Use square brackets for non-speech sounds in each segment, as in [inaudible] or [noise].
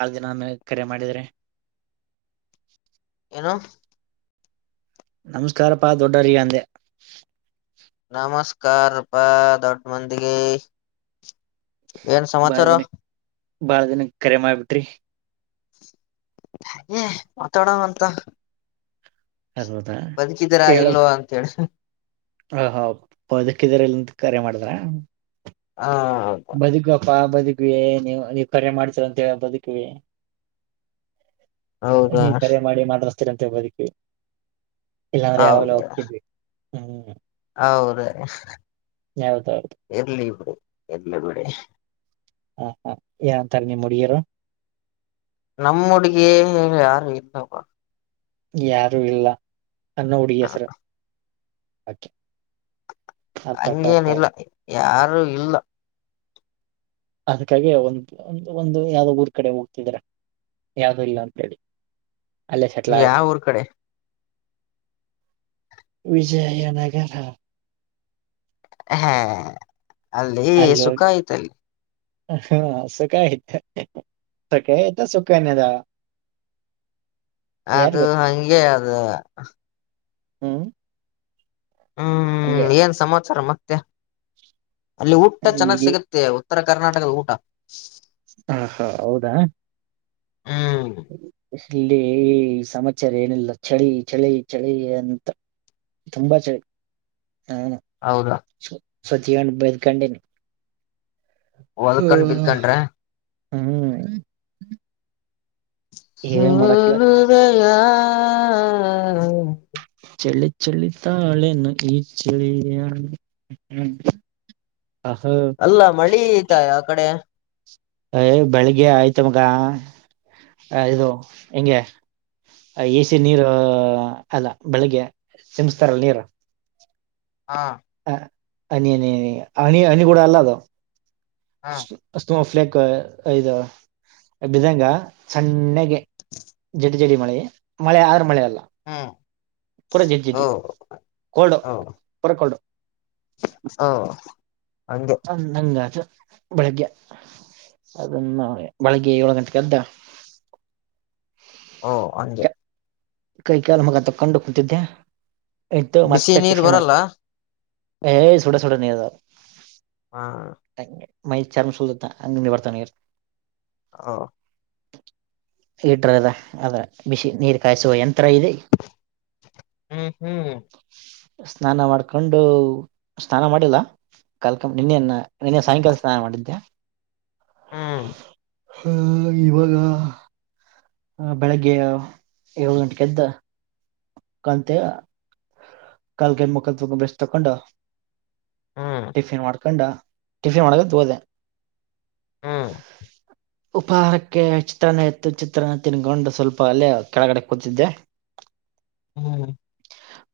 ಬಾಳ ದಿನ ಆಮೇಲೆ ಕರೆ ಮಾಡಿದ್ರೆ ಏನು ನಮಸ್ಕಾರಪ್ಪಾ ದೊಡ್ಡವರಿಗೆ ನಮಸ್ಕಾರಪ್ಪಾ ದೊಡ್ಡ ಮಂದಿಗೆ ಏನ್ ಬಾಳ ಸಮಾಚಾರ ದಿನ ಬಾಳ ದಿನಕ್ಕ ಕರೆ ಮಾಡಬಿಟ್ರಿ ಹಾಗೆ ಮಾತಾಡಂಗ ಅಂತ ಹೌದಾ ಬದುಕಿದರಾ ಇಲ್ಲೋ ಅಂತ ಹೇಳಿ ಹ ಹ ಬದಕ್ಕಿದ್ರ ಇಲ್ಲಂತ ಕರೆ ಮಾಡಿದ್ರ ಹಾ ಹೌದು ಬದುಕಿವಪ್ಪ ಬದುಕಿವಿ ನೀವು ನೀವ್ ಕರೆ ಮಾಡ್ಸೀರಂತ ಹೇಳ ಬದುಕಿವಿ ಹೌದಾ ನೀವು ಕರೆ ಮಾಡಿ ಮಾತಾಡುಸತ್ತೀರಿ ಅಂತ ಬದ್ಕಿವಿ ಇಲ್ಲಾಂದ್ರೆ ಯಾವಾಗಲ ಹೌದ ಹೋಗ್ತಿದ್ವಿ ಹ್ಮ್ ಹೌದ ಯಾವ್ದೌದು ಇರ್ಲಿ ಬಿಡಿ ಇರ್ಲಿ ಬಿಡಿ ಹ ಹಾ ಏನ್ ಅಂತರ ನಿಮ್ಮ್ ಹುಡುಗಿಯರು ನಮ್ಮ ಹುಡುಗಿ ಯಾರು ಇಲ್ಲ ಪಾ ಯಾರು ಇಲ್ಲ ಸಣ್ಣ ಹುಡುಗಿ ಹೆಸರು ಆಕೆ ಹಂಗೇನಿಲ್ಲ ಯಾರು ಇಲ್ಲ ಅದ್ಕಗಿ ಒಂದು ಒಂದು ಒಂದು ಯಾವ್ದೋ ಊರ್ ಕಡೆ ಹೋಗ್ತಿದ್ರ ಯಾವ್ದು ಇಲ್ಲ ಅಂತೇಳಿ. ಅಲ್ಲೇ ಸೆಟ್ಲ ಆಗಕ್ಕೆ. ಯಾವ ಊರ್ ಕಡೆ ವಿಜಯನಗರ ಹಾ ಅಲ್ಲಿ ಸುಖ ಆಯ್ತಲ್ಲಿ. ಹಾ ಅ ಸುಖ ಆಯ್ತೆ. ತೆಕೈತ ಸುಖನ್ಯದ. ಅದು ಗೊತ್ತು ಹಂಗೆ ಅದ. ಹ್ಮ್ ಹ್ಮ್ ಹಂಗೆ ಏನ್ ಸಮಾಚಾರ ಮತ್ತೆ. ಅಲ್ಲಿ ಊಟ ಈಗ ಚೆನ್ನಾಗ್ ಸಿಗತ್ತೆ ಉತ್ತರ ಕರ್ನಾಟಕದ ಊಟ. ಹಾ ಹಾ ಹೌದಾ. ಹ್ಮ ಇಲ್ಲಿ ಈ ಸಮಾಚಾರ ಏನಿಲ್ಲ ಚಳಿ ಚಳಿ ಚಳಿ ಅಂತ. ತುಂಬಾ ಚಳಿ ಹ. ಹೌದಾ ಸತಿಯನ್ ಬೈದ್ಕಂಡಿನಿ ಹೊಲ್ಕೊಂಡ್ ಹ. ಬಿದ್ಕೊಂಡ್ರ ಹ್ಮ ಸ ಏನ್ ಮಾಡಕ್ಕಿಲ್ಲ ಹೃದಯ ಆ ಅ ಅ. ಚಳ್ಳಿ ಚಳಿ ತಾಳೇನು ಈ ಚಳಿಯ ಹ್ಮ್. ಆ ಹಾ. ಅಲ್ಲ ಮಳಿ ಇತ ಆ ಕಡೆ. ಅಯ್ ಬೆಳಿಗ್ಗೆ ಆಯ್ತು ಮಗ ಇದು ಹಿಂಗೆ. ಎಸಿ ನೀರು ಅಲ್ಲ ಬೆಳಿಗ್ಗೆ ಸಿಮ್ಸ್ತಾರಲ್ಲ ನೀರು. ಹಾಂ ಹ ಹನಿ ಅನಿ ಹಣಿ ಹನಿ ಕೂಡ ಅಲ್ಲ ಅದು. ಹಾ ಅಷ್ಟು ಫ್ಲಕ್ ಅ ಐದು. ಬಿದಂಗ್ ಸಣ್ಣಗೆ ಜಡಿ ಜಡಿ ಮಳೆ ಮಳೆ ಆದ್ರ ಮಳೆ ಅಲ್ಲ. ಹ್ಮ್ ಪೂರ ಜಡ್ ಓ ಜಿಡ್ಡಿ ಕೊಲ್ಡು ಪುರ ಕೊಲ್ಡು. ಹ್ಮ್ ಹಂಗೆ. ಹ ನಂಗ ಅದು ಬೆಳಿಗ್ಗೆ ಅದನ್ನ ಬೆಳಗ್ಗೆ ಯೊಳ್ ಗಂಟೆಗೆ ಎದ್. ಓ ಹಂಗೆ. ಕ- ಕೈ ಕಾಳ್ ಮಗ ತಕೊಂಡು ಕುೂತಿದ್ದೆ ಇತ ಬಿಸಿ ಮತ್ತೆ ನೀರ್ ಟಿಫಿನ್ ಮಾಡ್ಕ. ಬರಲ್ಲ ಏ ಸುಡ ಸುಡ ನೀದ. ಹಾ ಮೈ ಚರ್ಮ ಸೋಲ್ದ ಹಂಗ್ ಬರ್ತಾ ನಿ. ಹೊ. ಇಟ್ರದ ಅದ ಬಿಶಿ ನೀರ್. ಕಾಯಿಸುವ ಯಂತ್ರ ಇದೆ. ಹ್ಮ್ ಹ್ಮ್. ಸ್ನಾನ ಮಾಡ್ಕೊಂಡು ಸ್ನಾನ ಮಾಡಿಲ್ಲ. ಕಾಲ್ಕಂ ನಿನ್ನೆ ನಿನ್ನೆ ಸಾಯಂಕಾಲ ಸ್ನಾನ ಮಾಡಿದ್ದೆ. ಹ್ಮ್ ಹ ಇವಾಗ ಬೆಳಗ್ಗೆ ಯೋಳ್ ಗಂಟೆಗ್ ಎದ್ ಕಂತೆ ಕಲ್ಗೈ ಮುಖದ್ ಬೇಸ್ ತಕೊಂಡ. ಹ್ಮ್ ಟಿಫಿನ್ ಮಾಡ್ಕೊಂಡ್ ಟಿಫಿನ್ ಮಾಡಕಂತ ಹೊದೆ. ಹ್ಮ ಉಪಹಾರಕ್ಕೆ ಚಿತ್ರಾನ್ನ ಇತ್ತು ಚಿತ್ರಾನ್ನ ತಿನ್ಕೊಂಡು ಸ್ವಲ್ಪ ಅಲ್ಲೇ ಕೆಳ್ಗಡೆ ಕೂತಿದ್ದೆ. ಹ್ಮ್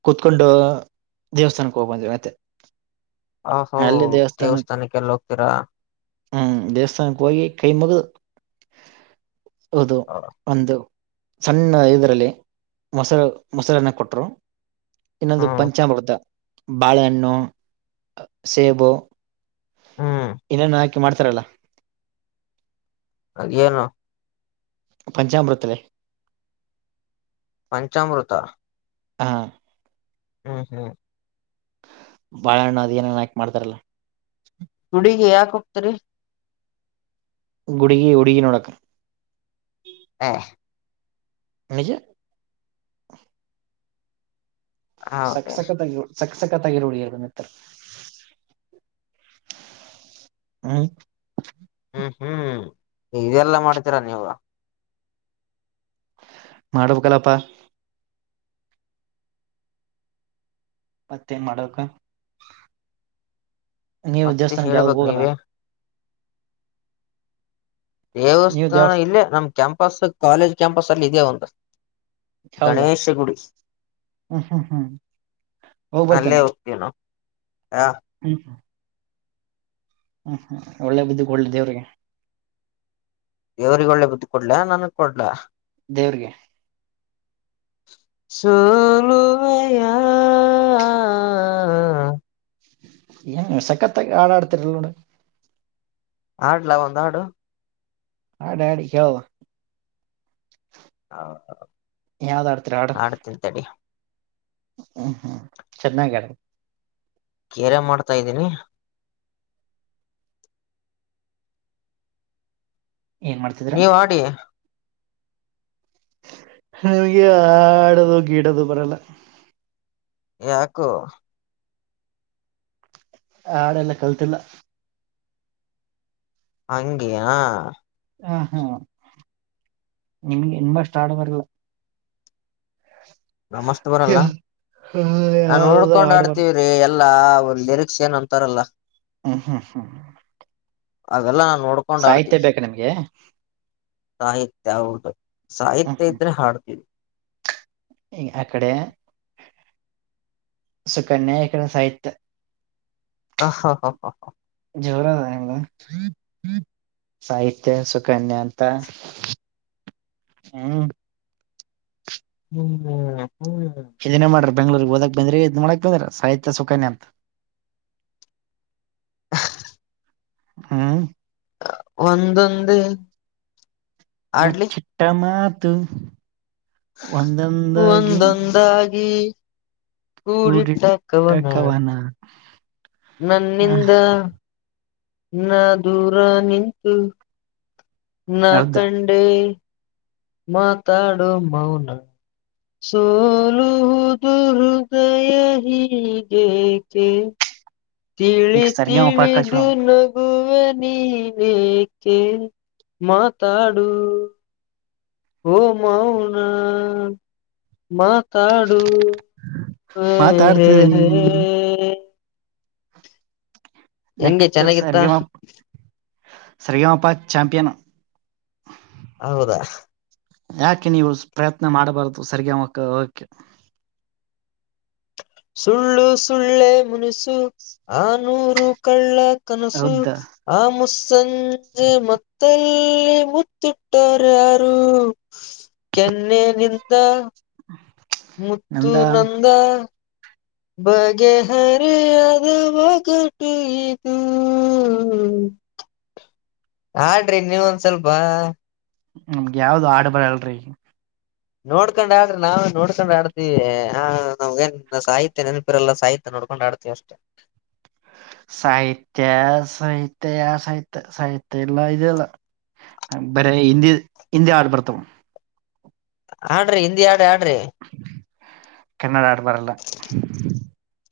ಕುೂತ್ಕೊಂಡು ದೇವಸ್ಥಾನಕ್ಕೆ ಹೋಗ್ಬಂದ್ವಿ ಮತ್ತೆ. ಅ ಹೋ ಅಲ್ಲಿ ದೇವಸ್ಥಾನ ದೇವಸ್ಥಾನಕ್ಕೆ ಎಲ್ಲ ಹೋಗ್ತೀರಾ. ಹ್ಮ್ ದೇವಸ್ಥಾನಕ್ಕೆ ಹೋಗಿ ಕೈಮಗು ಹೌದ. ಒಂದು ಸಣ್ಣ ಇದರಲ್ಲಿ ಮೊಸ ಮೊಸಾಲನ ಕೊಟ್ಟರು [unintelligible] ಇನ್ನೊಂದು ಹ್ಮ್ ಪಂಚಾಮೃತ ಬಾಳೆಹಣ್ಣು ಸೇಬು - ಹ್ಮ್ ಇನ್ನೇನು ಹಾಕೆ ಮಾಡ್ತಾರಲ್ಲ. ಅದ ಏನು. ಪಂಚಾಮೃತ. ಪಂಚಾಮೃತ. ಹ ಹ್ಮ್ ಹ್ಮ್. ಬಾಳಣ್ಣ ಅ ನನ್ಾಕಕ್ ಮಾಡತಾರಲ್ಲ. ಗುಡಿಗೆ ಯಾಕ ಹೋಗ್ತರಿ. ಗುಡುಗಿ ಹುಡುಗಿ ನೋಡಕ. ಹ. ನಿಜ. ಹೌದ ಸಕ್ಕ ಸಕ್ಕತ್ಗ ಯು. ಸಕ್ಕ ಸಕ್ಕತ್ತಾಗಿರು ಉಡಿಿಯರ್ ನತ್ತ ಹ್ಮ್. ಹ್ಮ್ ಹ್ಮ್್ಮ್ ಇದೆಲ್ಲಾ ಮಾಡ್ತೀರಾ ನೀವು. ಮಾಡ್ಬೇಕಲ್ಲಪ್ಪಾ. ಮತ್ತೇನ್ ಮಾಡಕ್ಕ ನೀವು ಮತ್ತೆ ದೇವಸ್ಥಾನಕ್ಕೆ ಯಾವ್ದ ಹೇಳ್ಬೇಕ್ ಹೋಗಲ್ಲ. ನೀವೇ ನೀವು ದೇವಸ್ಥಾನ ದೇವಸ್ ಇಲ್ಲೇ ನಮ್ ಕ್ಯಾಂಪಸ್ ಕಾಲೇಜ್ ಕ್ಯಾಂಪಸ್ ಅಲ್ಲಿ ಇದೆ ಒಂದು. ಹೌದಾ ಗಣೇಶ ಗುಡಿ ಹ್ಮ್ ಹ್ಮ್ ಹ್ಮ್ ಹೋಗ್ ನಲ್ಲೆ. ಏನು ಹಾ. ಹ್ಮ. ಹ್ಮ್ ಹ್ಮ್ ಒಳ್ಳೆ ಬುದಿದ್ದಿಕ್ ಒಳ್ಳೆ ದೇವ್ರಿಗೆ. ದೇವ್ರಿಗೆ ಒಳ್ಳೆ ಬದು ಕೊಡ್ಲ ನನ್ಗ್ ಕೊಡ್ಲ. ದೇವ್ರಗೆ. ಸೋಲುವೆಯ. ಯ ಸಕ್ಕತ್ತಾಗಿ ಹಾಡತ್ತಿರ ನೋಡು. ಹಾಡ್ಲಾ ಒಂದ್ ಹಾಡು. ಹಾಡಿ ಹಾಡಿ ಹ. ಹ ಯಾವ್ದ್ ಆಡ್ತಿರ ಹಾಡು ಆಡ್ ತಿನಿ ತಡಿ. ಹ್ಮ್ ಹ್ಮ್ ಚೆನ್ನಾಗ ಹಾಡು. ಕೇರೆ ಮಾಡ್ತಾ ಇದ್ದೀನಿ. ಏನ್ ಮಾಡ್ತಿದ್ರ ನೀವ ಆಡಿ. ಗಿಡದು ಬರಲ್ಲ. ಯಾಕೋ. ಹಾಡೆ ಎಲ್ಲ ಕಲ್ತಿಲ್ಲ ಹಂಗೆಯ. ಹ ಹಾ ನಿಮಗೆ ಇನ್ಂಬಷ್ಟ ಆಡಬಾರಲ್ಲ. ನಮಸ್ತೆ ಬರಲ್ಲ ಯಾ- ನಾನ್ ಯಾವ್ದಾದ್ರು ನೋಡ್ಕೊಂಡ್ ಆಡ್ ಬರಲ್ಲ ಆಡ್ತೀವಿ. ಎಲ್ಲಾ ಒಂದು ನಿರಿಕ್ಸ ಏನ್ ಅಂತಾರಲ್ಲ. ಹಾ ಹಾ ಹಾ. ಅದೆಲ್ಲಾ ನಾ ನೋಡ್ಕೊಂಡ್ ಆಡ್ತೀವಿಿ. ಬೇಕಾ ನಿಮ್ಗೆ ಸಾಹಿತ್ಯ ಹೌದು ಹ್ಮ್ ಸಾಹಿತ್ಯ ಇದ್ರೆ ಹಾಡ್ತೀವಿ. ಅಕಡೆ ಸುಕನ್ಯ ಇಕಡೆ ಸಾಹಿತ್ಯ. ಹ ಹಾ ಹಾ ಹ ಹಾ. ಜೋರಲ್ಲ. ಸಾಹಿತ್ಯ ಸುಕನ್ಯ ಅಂತ ಹ್ಮ. ಹ್ಮ್್ಮ ಹ್ಮ್. ಇದನ್ನೇ ಮಾಡ್ರ ಬ ಬೆಂಗಗಳೂರಿಗೆ ಹದಕ್ ಬಂದ್ರ ಇ ಇದ ಮಾಡಕ್ ಬಂದ್ರಾರ ಸಾಹಿತ್ಯ ಸುಖಾನ್ಯ ಅಂತ. [inaudible] ಹ್ಮ. ಒಂದೊಂದೆ. ಬಚ್ಚಿಟ್ಟ ಮಾತು ಒಂದೊಂದಾಗಿ. ದಾಗಿ. ಕೂಡಿಟ್ಟ ಕವನ. ಹಾ, ನನ್ನಿಂದ ನಾ ದೂರಾ ನಿಂತು. ನಾ ಹೌದಾ ಕಂಡೇ ಮಾತಾಡೊ ಮೌನಾ. ಸೋಲುವುದು ಹೃದಯ ಹೀಗೆಕೆ. ತಿಳಿ ನೆಕ್ಸ್ಟ್ ಸರ್ಗೆ ಒಪ್ಪ ಕಳ್ಸಿ ತಿಳಿದು ಬಿಡೋಣ ನಗ್. ವೆ ನಿನೇಕೆ ಮಾತಾಡು. ಒ ಮೌನಾ ಮಾತಾಡು. ಹೇ ಹೇ. ಮಾತಾಡ್ತಿದೀನಿ ಹೆಂಗೆ ನೆಕ್ಸ್ಟ್ ಚೆನ್ನಾಗಿತ್ತ ಸರಿಗಮ ಸರಿಗಮಪ ಚಾಂಪಿಯನ್. ಹೌದಾ. ಯಾಕೆ ನೀವು ಪ್ರಯತ್ನ ಮಾಡಬಾರ್ದು ಸರಿಗಮಕ [unintelligible] ಹೂಗಕೆ. ಸುಳ್ಳು ಸುಳ್ಳೆ ಮುನಿಸು ಆ ನೂರು ಕಳ್ಳ. [inaudible] ಹೌದ ಲ್ಲಿ ಮುತ್ತಿಟ್ಟೋರ್ ಯಾರು ಕೆನ್ನೆ ನಿಂದಾ. ಮುತ್ತು ನಂದ ನಂದಾ. ಬಗೆಹರೆಯದ ಒಗಟು ಇದು. ಹಾಡ್ರಿ ನೀವ್ ಒಂದ್ ಸ್ವಲ್ಪ. ನಮ್ಗ್ ಯಾವ್ದು ಹಾಡ್ ಬರಲ್ರಿ. ನೋಡ್ಕೊಂಡ್ ಹಾಡ್ರಿ ನಾವು ನೋಡ್ಕೊಂಡ್ ಹಾಡ್ತೀವಿ ಆ ನಮ್ಗೇನ್ ಸಾಹಿತ್ಯ ನೆನಪಿರಲ್ಲ ಸಾಹಿತ್ಯ ನೋಡ್ಕೊಂಡ್ ಹಾಡ್ತೀವಿ. [inaudible] ಸಾಹಿತ್ಯ ಸಹಿತ್ಯ ಸಾಹಿತ್ ಸಾಹಿತ್ಯ ಇಲ್ಲಾ ಇದ ಇಲ್ಲಾ. ಬರೆ ಹಿಂದಿ ಹಿಂದಿ ಹಾಡ್ ಬರ್ತಾವ್. ಹಾಡ್ರಿ ಹಿಂದಿ ಹಾಡ ಹಾಡ್ರಿ. ಕನ್ನಡ ಹಾಡ್ ಬರಲ್ಲ.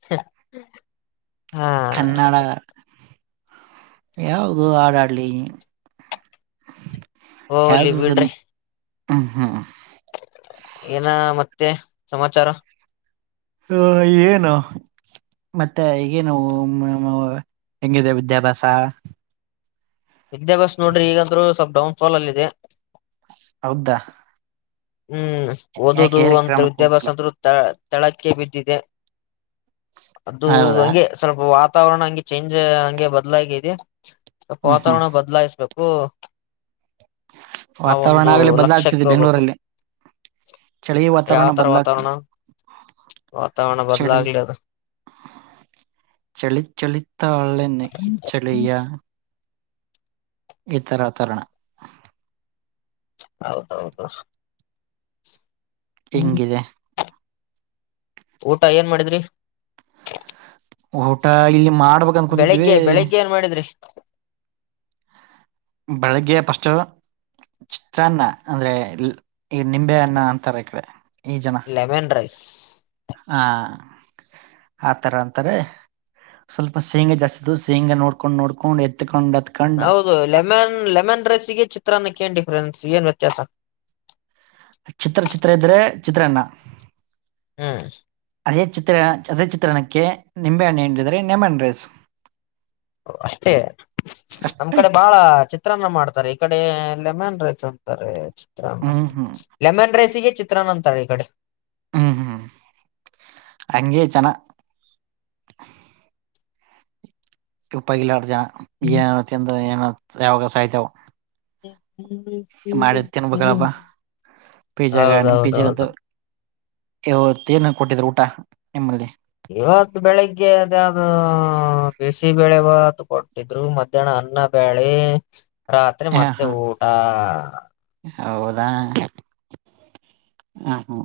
ಹ್ಮ [inaudible] ಕನ್ನಡಾ ಯಾವ್ದು ಹಾಡ ಹಾಡ್ಲಿ. ಹೋಗ್ಲಿ ಹದ ಬಿಡ್ರಿ ನೀ ಹ ಹ್ಮ್. [unintelligible] ಏನ ಮತ್ತೆ ಸಮಚಾರ. ಹ ಏನು. ಮತ್ತೆ ಈಗೇನು [unintelligible] ಹೆಂಗಿದೆ ವಿದ್ಯಾಭ್ಯಾಸಾ. ವಿದ್ಯಾಭ್ಯಾಸ್ ನೋಡ್ರಿ ಈಗ ಅಂತ್ರು ಸ್ವಲ್ಪ್ ಡೌನ್ ಫಾಲ್ ಅಲ್ಲಿದೆ. ಹೌದ್ದಾ. ಹ್ಮ್ ಓದುದು ಏರ್ ಅಂತ ಕ್ರಮಕ್ಕೆ ವಿದ್ಯಾಭ್ಯಾಸ ಹೋಗ್ತಿಲ್ಲ ಅಂತ್ರು ತಾ. ತೆಳಕ್ಕೆ ಬಿದ್ದಿದೆ ಅದು ಹೌದಾ ಹಂಗೆ. ಸ್ವಲ್ಪ ವಾತಾವರಣ ಹಂಗೆ ಚೇಂಜ್ ಹಂಗೆ ಬದ್ಲಾಗಿದೆ ಸ್ವಲ್ಪ ಹ್ಮ್ ಹ್ಮ್ ವಾತಾವರಣ ಬದ್ಲಾಯಿಸ್ಬೇಕು. ಓ ಆ ವಾತಾವರಣ ಒಂದು ಆಗ್ಲಿ ಲಕ್ಷಕ್ ಬದಲಾಗ್ತಿದೆ ತುಗೋಬೇಕು. ಬೆಂಗಳೂರಲ್ಲಿ ಚಳಿ ವಾತಾವರಣ ಯಾವ್ತರ ಬದಲಾಗ್ತಿದೆ ವಾತಾವರಣ ವಾತಾವರಣ ಚಳಿ ಬದಲಾಗಲಿ ಅದ್. ಚಳಿ ಚಳಿ ತಾಳೆನು ಈ ಚಳಿಯಾ. ಈ ತರ ವಾತಾವರಣ. ಹೌದೌದು. ಹ್ಮ್ ಹಿಂಗಿದೆ. ಊಟ ಏನ್ ಮಾಡಿದ್ರಿ. ಊಟ ಇಲ್ಲಿ ಮಾಡ್ಬೇಕ್ ಅಂತಾ ಕುಂತಿದ್ವಿ. ನ್ ಮಾಡಿದ್ರಿ. ಬೆಳಗ್ಗೆ ಪಸ್ಟ್. ಚಿತ್ರಾನ್ನ ಅಂದ್ರೆ ಇಲ್ ನಿಂಬೆ ಅಣ್ಣ ಅಂತಾರ್ ಇಕಡೆ ಈ ಜನ. Lemon rice. ಹಾ ಆತರ ಅಂತರೆ. ಸ್ವಲ್ಪ ಶೇಂಗಾ ಜಸ್ತಿದ್ವು ಶೇಂಗಾ ನೋಡ್ಕೊಂಡ್ ನೋಡ್ಕೊಂಡ್ ಎತ್ಕೊಂಡ್ ಅದ್. ಹೌದು ಲೆಮನ್ ಲೆಮನ್ ರೈಸ್ಗೆ ಚಿತ್ರಾನ್ನಕ್ಕೆ ಏನ್ ಡಿಫ್ರರೆನ್ಸ್ ಏನ್ ವ್ಯತ್ಯಾಸ. ಚಿತ್ರ ಚಿತ್ರ ಇದ್ರೆ ಚಿತ್ರಾನ್ನ. ಹ್ಮ್. ಅದೇ ಚಿತ್ರ ಅದೇ ಚಿತ್ರನಕ್ಕೆ ನಿಂಬೆಹಣ್ ಇಂಡಿದ್ರೆ ನೆಮನ್ ರೈಸ್. ಅಷ್ಟೆ ಅಷ್ಟೇ ನಮ್ಕಡೆ ಬಾಳ ಚಿ. ಚಿತ್ರನ ಮಾಡ್ತಾರೆ ಇಕಡೆ ಲೆಮನ್ ರೈಸ್ ಅಂತರೆ. ಹ್ಮ್ ಹ್ಮ್ ಲೆಮನ್ ರೈಸಿಗೆ ಚಿತ್ರಾನ ಅಂತರೆ ಇಕಡೆ. ಹ್ಮ್ ಹ್ಮ್ ಹಂಗೆ ಜನ. ಉಪಗ್ ಗಿಲಾರ್ ಜನ ಏನೇನ ತಿಂದು ಎನಾ ಯಾವಾಗ ಸೈತಾವ್. [inaudible] ಮಾಡಿದ್ ತಿನ್ಬೇಕಲ್ಲಪ ಪಿಜಾಗ ನಿಮ್ ಹೌದೌದೌದು ಪಿಜಾಗಂತೂ. ಇವತ್ ಏನ್ ಏನ್ ಕೊಟ್ಟಿದ್ರ್ ಊಟ ನಿಮ್ದ್ರಲ್ಲಿ. ಇವತ್ ಬೆಳಿಗ್ಗೆ ಅದ್ ಯಾವ್ದೋ ಬಿಸಿ ಬೆೇಳೆಬಾತ್ ಕೊಟ್. ಕಿಟಿದ್ರು ಮಧ್ಯಾಹ್ನ ಅನ್ನ ಬಾಳಿ ರಾತ್ರಿ ಹಾ ಮತ್ತೆ ಹಾ ಊಟ. ಹೌದಾ ಹ ಹ್ಮ.